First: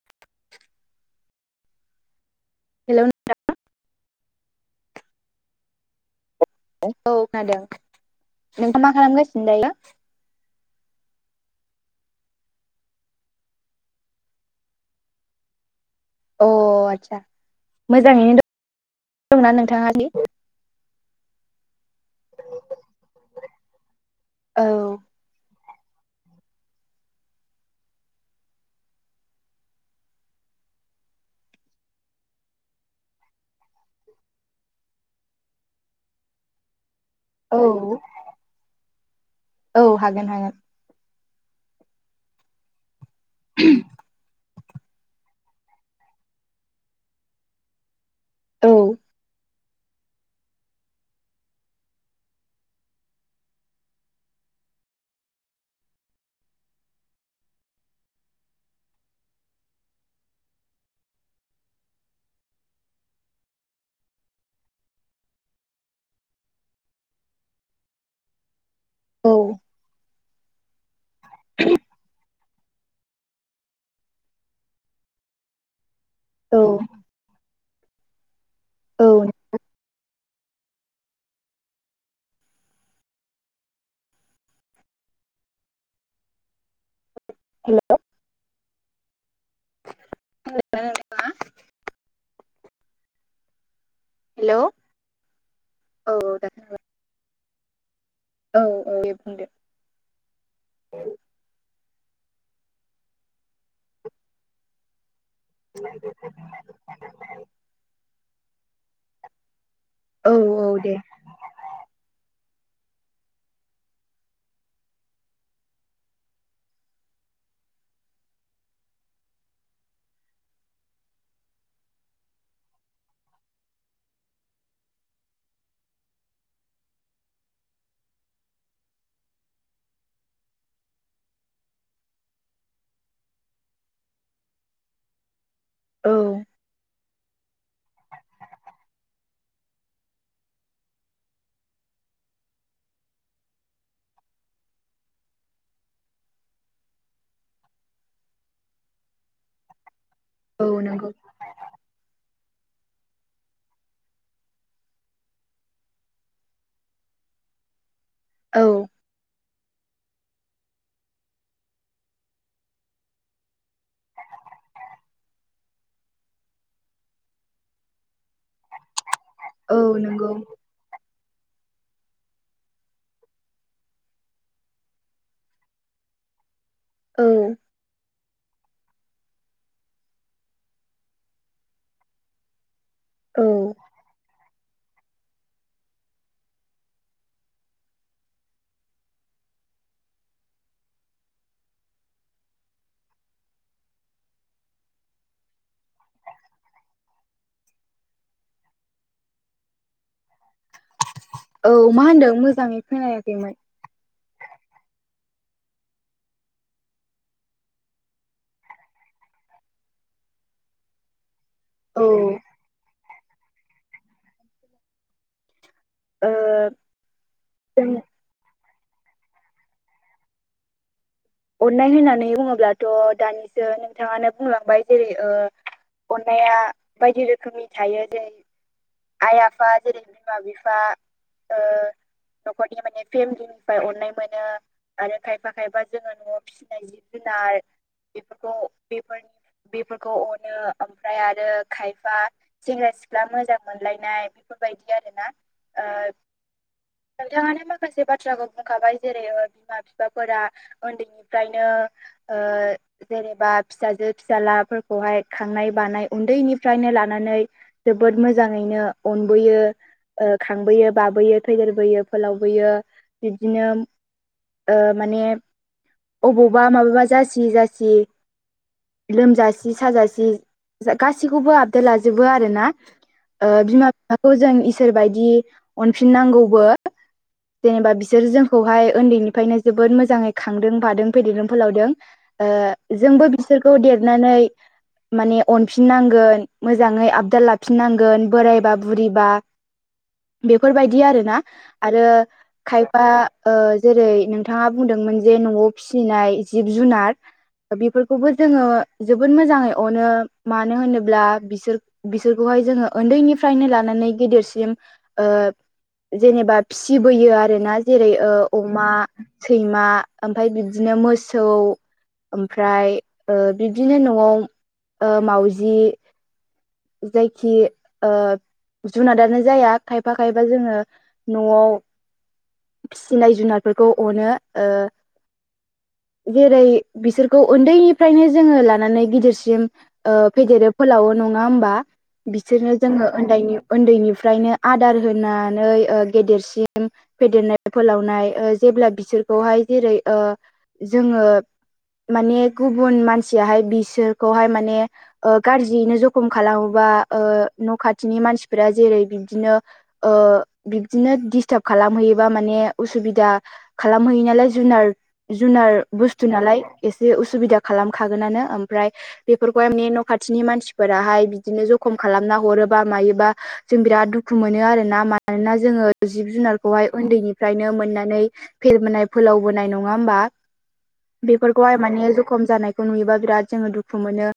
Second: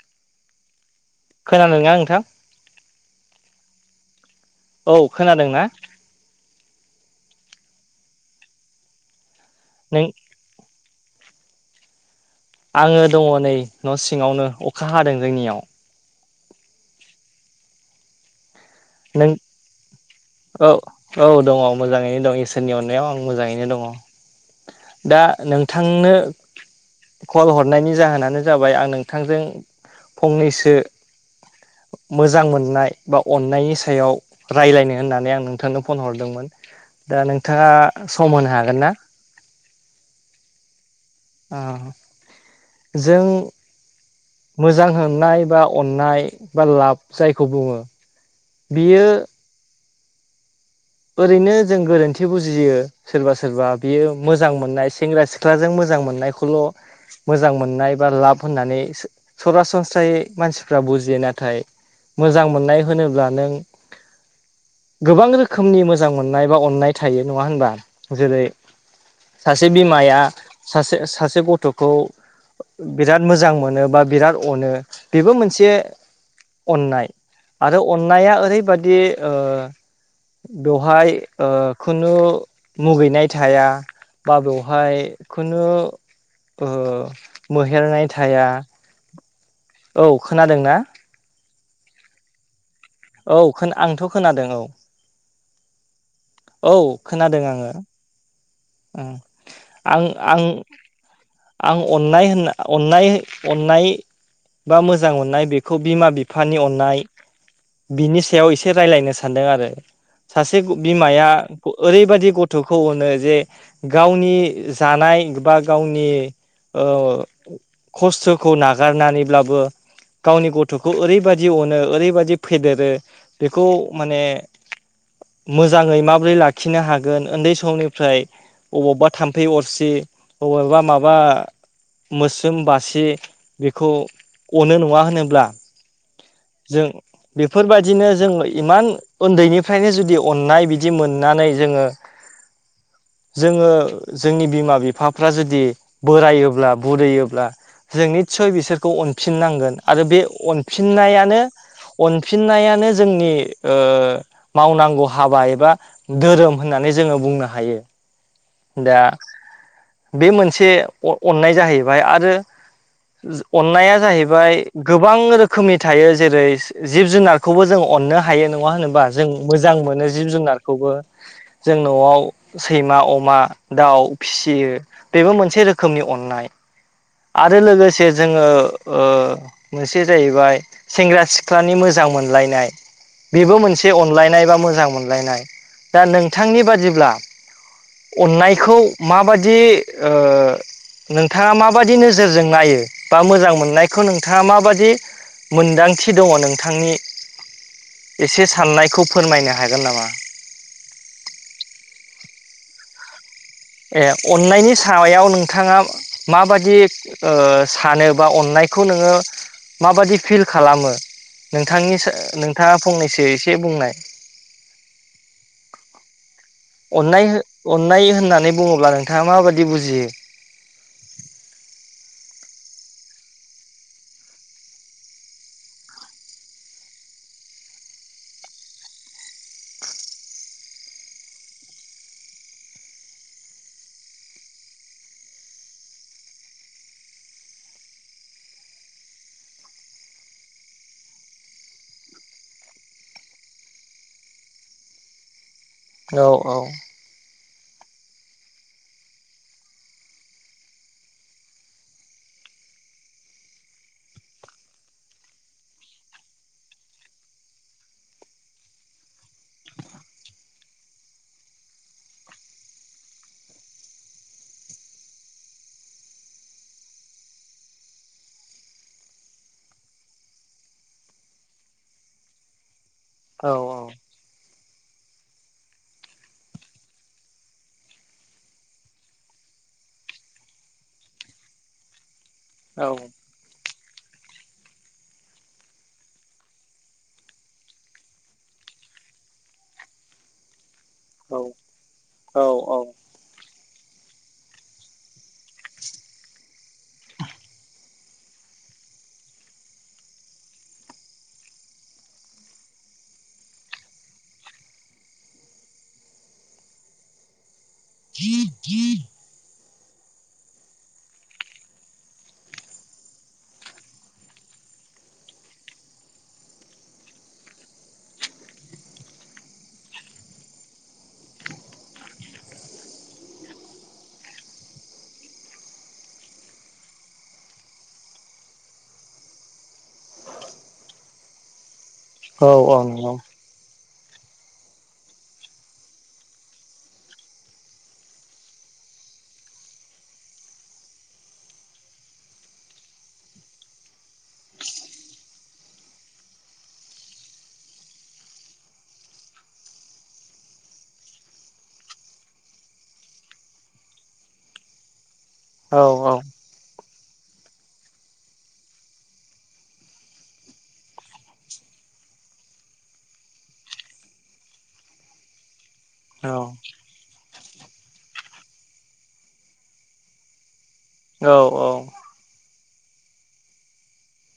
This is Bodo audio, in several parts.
[inaudible] [unintelligible] हेल औ खोनादोंना औ खोनादों नों [unintelligible] मा खालामगासिनो दायो नै आङो दङ नै न सिङावनो अखा हादों जोंनियाव अ आदसा मोजाङैनो द नों दंना नोंथाङा दि औ औ दङ मोजाङैनो दं इसोरनि अननायाव आं मोजाङैनो दङ औ दा नोंथांनो कल हरनायनि जाहोनानो जाबाय आं नोंथांजों फंनैसो मोजां मोननाय बा अननायनि स सायाव रायलायनो होननानै आं नोंथांनो फन हरदोंमोन दा औ नोंथाङा खम होनो हागोन ना औ हागोन हागोन आ जों [inaudible] मोजां होननाय बा अननाय बा लाब जायखौ बुङो औ बियो ओरैनो जों गोरोन्थि बुजियो सोरबा सोरबा बियो मोजां मोननाय सेंग्रा सिख्लाजों मोजां मोननायखौल मोजां मोननाय बा लाब होननानै सो सरासनस्रायै मानसिफ्रा बुजियो नाथाय मोजां मोननाय होनोब्ला नों गोबां रोख खोमनि मोजां मोननाय बा अननाय थायो नङा होनबा जेरै औ सासे बिमाया सासे सासे गथखौ बिराद मोजां मोनो बा बिराद अनो बेबो मोनसे औ अननाय आरो अननाया ओरैबादि औ ओ बेवहाय ओ खुनु मुगैनाय थाया बा बेवहाय खुनु ओ हेल' मोहेरनाय थाया औ खोनादोंना औ आंथ खोनादों हेलौ औ औ औ दा औ खोनाबाय खोनादों आङो औ औ ओं दे बुंदे आं आं आं अननाय होनना अननाय अननाय बा मोजां मोननाय बेखौ बिमा बिफानि अननाय बिनि सायाव एसे रायजलायनो सान सानदों आरो औ सासे औ दे बिमाया ओरैबायदि गथखौ अनो जे गावनि जानाय बा गावनि ओ खस्थखौ नागारनानैब्लाबो गावनि गथखौ ओरैबायदि अनो ओरैबायददि फेदेरो बेखौ माने मोजाङै माबोरै लाखिनो हागोन उन्दै समनिफ्राय अबावबा थाम्फै अरसि अबावबा माब बा मोसोम बासि बेखौ अनो नङा होनोब्ला औ जों बेफोरबायदिनो जों इमान उन्दैनिफ्रायनो जुदि अननाय बिदि मोननानै जोङो जोङो जोंनि बिमा बिफाफ्रा जुदि बोरायोब्ला बुरुरैयोब्ला जों निथसय बिसोरखौ अनफिननांगोन आरो बे औ नंगौ अनफिननायानो अनफिननायानो जोंनि ओ मावनांगौ हाबा एबा धोरोम होननानै जोङो बुंनो हायो औ दा बे मोनसे अननाय जाहैबाय आरो जो अननाया जाहैबाय गोबां रोखोमनि थायो जेरै जिब जुनारखौबो जों अननो हायो नङा होनोबा जों मोजां औ मोनो नंगौ जिब जुनारखौबो जों नआव सैमा अमा दाउ फिसियो बेबो मोनसे रोखोम रोखोमनि अननाय औ आरो लोगोसे जोङो ओ मोनसे जाहैबाय सेंग्रा सिख्लानि मोजां मोनलायनाय औ बेबो मोनसे अनलायनाय बा मोजां मोनलायनाय दा नोंथांनि बादिब्ला अननायखौ माबायदि ओ नोंथाङा माब माबायदि नोजोरजों नायो बा मोजां मोननायखौ नोंथाङा माबायदि मोनदांथि दङ नोंथांनि एसे साननायखौ फोरमायनो हागोन नामा औ मा होनदों मोजाङै खोनायाखैमोन ए अन्नायनि सायाव नोंथाङा माबादि ओ सानो बा अननायखौ नोङो माबादि फिल खालामो नोंथांनि औ सो ओ नोंथाङा फंनैसो एसे बुंनाय अननायहो जों अननाय होननानै बुङोब्ला नोंथाङा माबायदि बुजियो अननाय होननानै बुङोब्लाथ' दानिसो नोंथाङानो बुंलांबाय जेरै ओ अननाया बायदि रोखोमनि थायो जेरै आइ आफा जेरै बिमा बिफा ओ न'खरनि माने फेमिलिनिफ्राय अननाय मोनो आरो खायफा खायफा जोङो न'आव फिसिनाय जिब जुनार बेफोरखौ बेफोरनि बेफोरखौ अनो ओमफ्राय आरो खायफा सेंग्रा सिख्ला मोजां मोनलायनाय बेफोरबायदि आरोना ओ औ नोंथाङानो माखासे बाथ्राखौ बुंखाबाय जेरै ओ बिमा बिफाफोरा उन्दैनिफ्रायनो ओ जेनेबा फिसाजो फिसाज्लाफोरखौहाय खांनाय बानाय उन्दैनिफ्रायनो लानानै जोबोद मोजाङैनो अनबोयो ओ खांबोयो बाबोयो थेदेरबोयो फोलावबोयो बिबदिनो ओ माने अबावबा माबाबा जासि जासि लोमजासि साजासि गासैखौबो आपदेट लाजोबो आरोना औ ओ बिमा बिफाखौ जों इसोर बायदि अनफिननांगौबो जेनेबा बिसोर जोंखौहाय उन्दैनिफ्रायनो जोबोद मोजाङै खांदों बादों फेदेरदों फोलावदों औ ओ जोंबो बिसोरखौ देरनानै माने अनफिननांगोन मोजाङै आबदाल लाफिननांगोन बोरायबा बुरिबा बेफोरबायदि आरोना आरो औ खाय फा ओ जेरै नोंथाङा बुंदोंमोन जे न'आव फिसिनाय जिब जुनार बेफोरखौबो जोङो जोबोद मोजाङै अनो मानो होनोब्ला बिसोर बिसोरखौहाय जोङो उन्दैनिफ्रायनो लानानै गेदेरसिम ओ जेनेबा फिसिबोयो आरोना जेरै ओ अमा, सैमा ओमफ्राय बिदिनो मोसौ ओमफ्राय ओ बिब्दिनो न'आव ओ मावजि जायखि ओ जुनादानो जाया खायफा खायफा जोङो न'आव फिनाय जुनारफोरखौ अनो ओ जेरै बिसोरखौ उन्दैनिफ्रायनो जोङो लानानै गिदिरसिम ओ फेदेरो फोलावो नङा होमबा औ औ बिसोरनो जोङो नंगौ उन्दैनि उन्दैनिफ्रायनो आदार होनानै ओ गेदेरसिम फेदेरनाय फोलावनाय ओ जेब्ला बिसोरखौहाय जेरै ओ जोङो माने गुबुन मानसियाहाय बिसोरखौहाय माने ओ गाज्रियैनो ज खम खालामोबा ओ न' खाथिनि मानसिफोरा जेरै बिबदिनो ओ बिब्दिनो दिस्टाब खालामहैयोबा माने उसुबिदा खालामहैयो नालाय जुनार जुनार औ औ बुस्थु नालाय एसे उसुबिदा खालामखागोनानो ओमफ्राय बेफोरखौ माने न' खाथिनि मानसि फोराहाय बिदिनो जखम खालामना हरोबा मायोबा जों बिराद दुखु मोनो आरोना मानोना जोङो जिब जुनारखौहाय उन्दैनिफ्रायनो मोननानै फेरबोनाय फोलावबोनाय नङा होमबा। औ बेफोरखौहाय माने जखम जानायखौ नुयोबा बिराद जोङो दुखु मोनो।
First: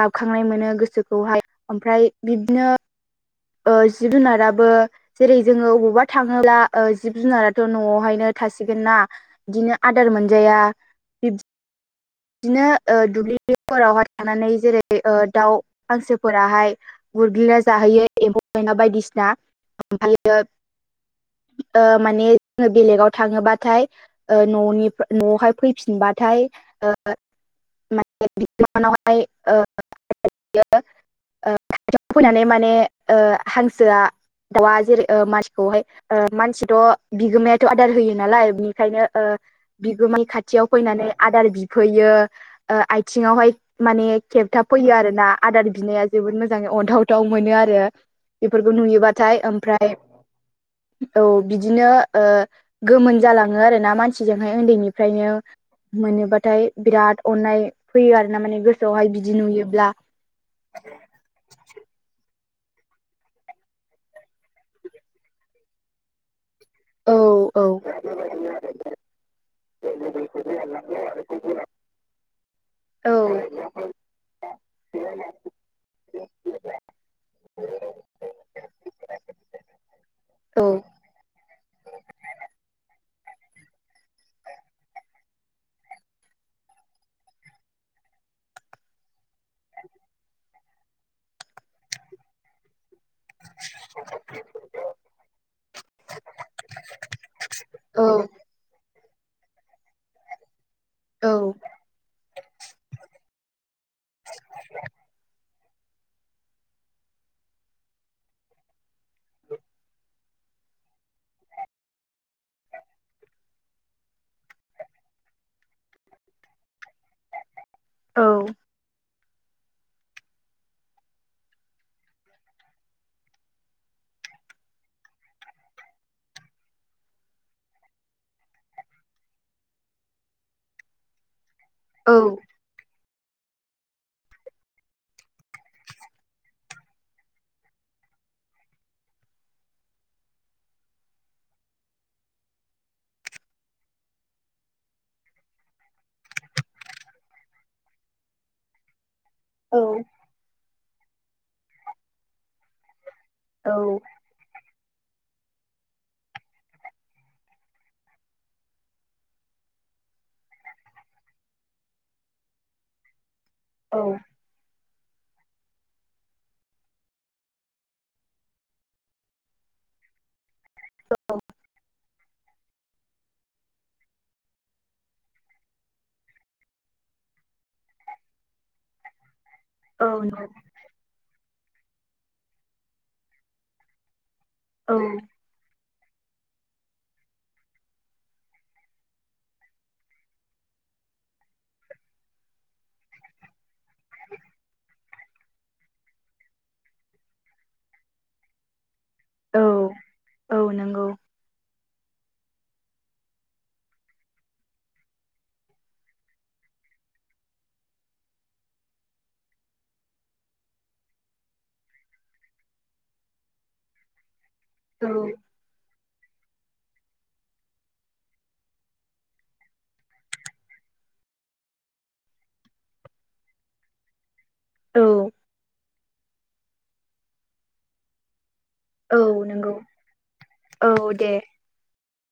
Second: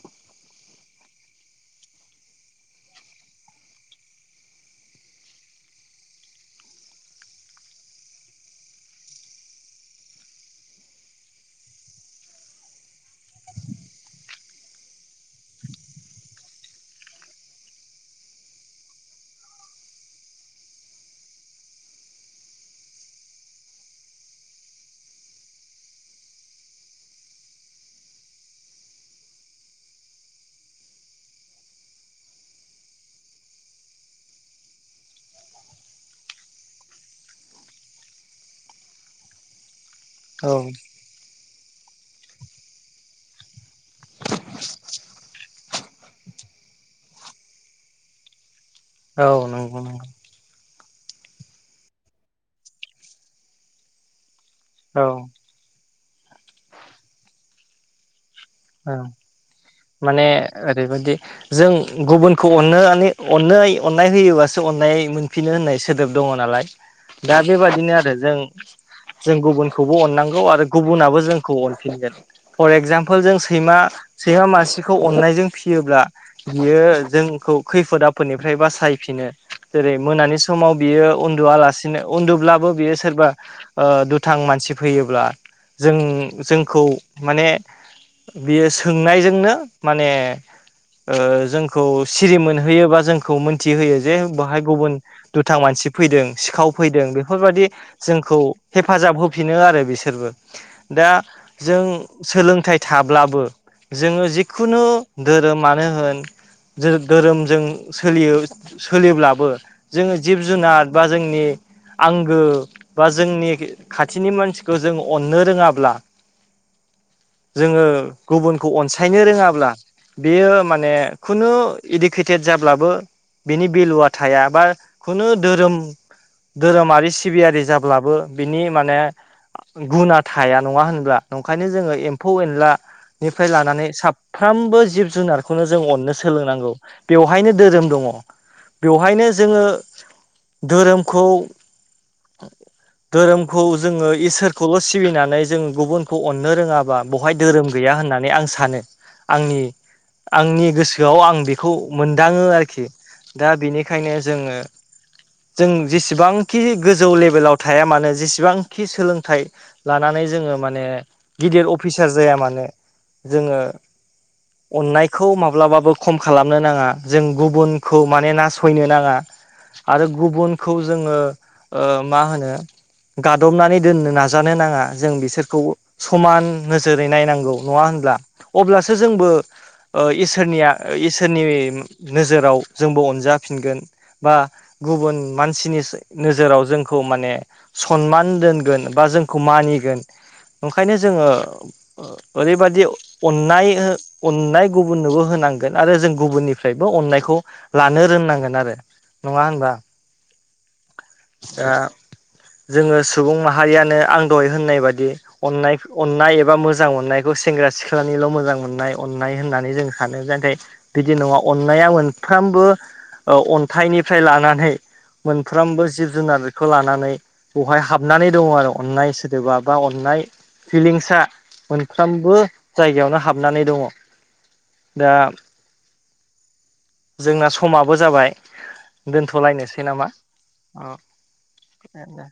गाबखांनाय मोनो गोसोखौहाय ओमफ्राय बिदिनो जिब जुनाराबो जेरै जोङो अबावबा थाङोब्ला जिब जुनाराथ' न'आवहायनो थासिगोना बिदिनो आदार मोनजाया बिबदिनो ओ दुब्लिफोरावहाय थानानै जेरै ओ दाउ हांसोफोराहाय गुरग्लिना जाहोयो एम्फौ एनला बायदिसिना ओमफ्रायो ओ माने जोङो बेलेगाव थाङोबाथाय न'नि न'आवहाय फैफिनबाथाय मान उनावहाय फैनानै माने हांसोआ दाउआ जेरै मासखौहाय मानसिथ' बिगोमायाथ' आदार होयो नालाय बिनिखायनो बिगोमाया खाथियाव औ फैनानै आदार बिफैयो आथिङाहाय माने खेबथाब फैयो आरो ना आदार बिनाया जोबोद मोजाङै अनथावथाव मोनो आरो। बेफोरखौ नुयोबाथाय औ नंगौ ओमफ्राय नंगौ औ बिदिनो गोमोन जालाङो आरोना। मानसिजोंहाय औ उन्दैनिफ्रायनो मोनोबाथाय बिराद अन्नाय फैयो आरो ना माने औ गोसोआवहाय बिदि नुयोब्ला माने ओरैबायदि जों गुबुनखौ अननो मे अननाय अननाय होयोबासो अननाय मोनफिनो होननाय सोदोब दङ नालाय। औ दा बेबादिनो आरो जों जों गुबुनखौबो अनांगौ आरो गुबुनाबो जोंखौ अनफिनगोन फर औ एक्जामपोल जों सैमा सैमा मानसिखौ अननायजों फियोब्ला बियो जोंखौ खैफोद आफोदनिफ्राय बासायफिनो। जेरै मोनानि औ समाव बियो उन्दुआलासिनो उन्दुब्लाबो बियो सोरबा दुथां मानसि फैयोब्ला जों जोंखौ माने बियो सोंनायजोंनो माने जोंखौ सिरि मोनहैयोबा जों खौ मोनथिहोयो जे बहाय गुबुन दुथां मानसि फैदों सिखाव फैदों बेफोरबायदि जोंखौ हेफाजाब होफिनो आरो बिसोरबो दा औ जों सोलोंथाइ थाब्लाबो जोङो जिखुनु धोरोमानो होन जेर धोरोमजों सोलियो। सोलिब्लाबो जोङो जिब जुनार बा जोंनि आंगो बा जोंनि खाथिनि मानसिखौ जों अननो रोङाब्ला जोङो औ गुबुनखौ अनसायनो रोङाब्ला बेयो माने खुनु इडुकेटेड जाब्लाबो बिनि बेेलुा थाया बा खुनु धोरोम धोरोमारि सिबियारि जाब्लाबो बिनि माने गुना थाया नङा होनब्ला। अंखायनो जोङो एम्फौ एनलानिफ्राय लानानै साफ्रोमबो जिब जुनारखौनो जों अननो सोलोंनांगौ। बेवहायनो धोरोम दङ बेवहायनो जोङो धोरोमखौ धोरोमखौ जोङो इसोरखौल' सिबिनानै जोङो गुबुनखौ अननो रोङाबा बहाय धोरोम गैया होननानै आं सानो आंनि औ आंनि गोसोआव आं बेखौ मोनदाङो आरोखि। दा औ बेनिखायनो जोङो जों जेसेबांखि गोजौ लेभेलाव थाया मानो जेसेबांखि सोलोंथाइ लानानै जोङो माने गिदिर अफिसार जाया मानो जोङो औ अननायखौ माब्लाबाबो खम खालामनो नाङा जों गुबुनखौ माने नासयनो नाङा। आरो गुबुनखौ जोङो ओ मा होनो गादबनानै दोननो नाजानो नाङा जों बिसोरखौ समान नोजोरै नायनांगौ नङा होनब्ला अब्लासो जोंबो ओ औ नंगौ इसोरनिया इसोरनि नोजोराव जोंबो अनजाफिनगोन बा औ गुबुन मानसिनिसो नोजोराव जोंखौ माने सनमान दोनगोन बा जोंखौ मानिगोन। ओंखायनो जोङो ओरैबादि अननाय अननाय गुबुननोबो होनां आरो जों गुबुननिफ्रायबो अननायखौ लानो रोंनांगोन आरो। नङा होनबा औ नंगौ आ। जोङो सुबुं माहारियानो आं दहाय होननाय बायदि अनाय अन्नाय ओ मोजां मोननायखौ सेंग्रा सिख्लानिल' मोजां मोननाय अननाय होननानै जों सानो जाहाथे बिदि नङा अन्नाया मोनफ्रामबो ओ अन्थाइनिफ्राय लानानै औ साफ्रोमबो जिब जुनारखौ लानानै बेवहाय हाबनानै दङ आरो अन्नाय सोदोबा बा अननाय फिलिंसआ मोनफ्रोमबो जायगायावनो हाबनानै दङ दा औ जोंना समाबो जाबाय औ नंगौ दोनथ'लायनोसै नामा औ दे दे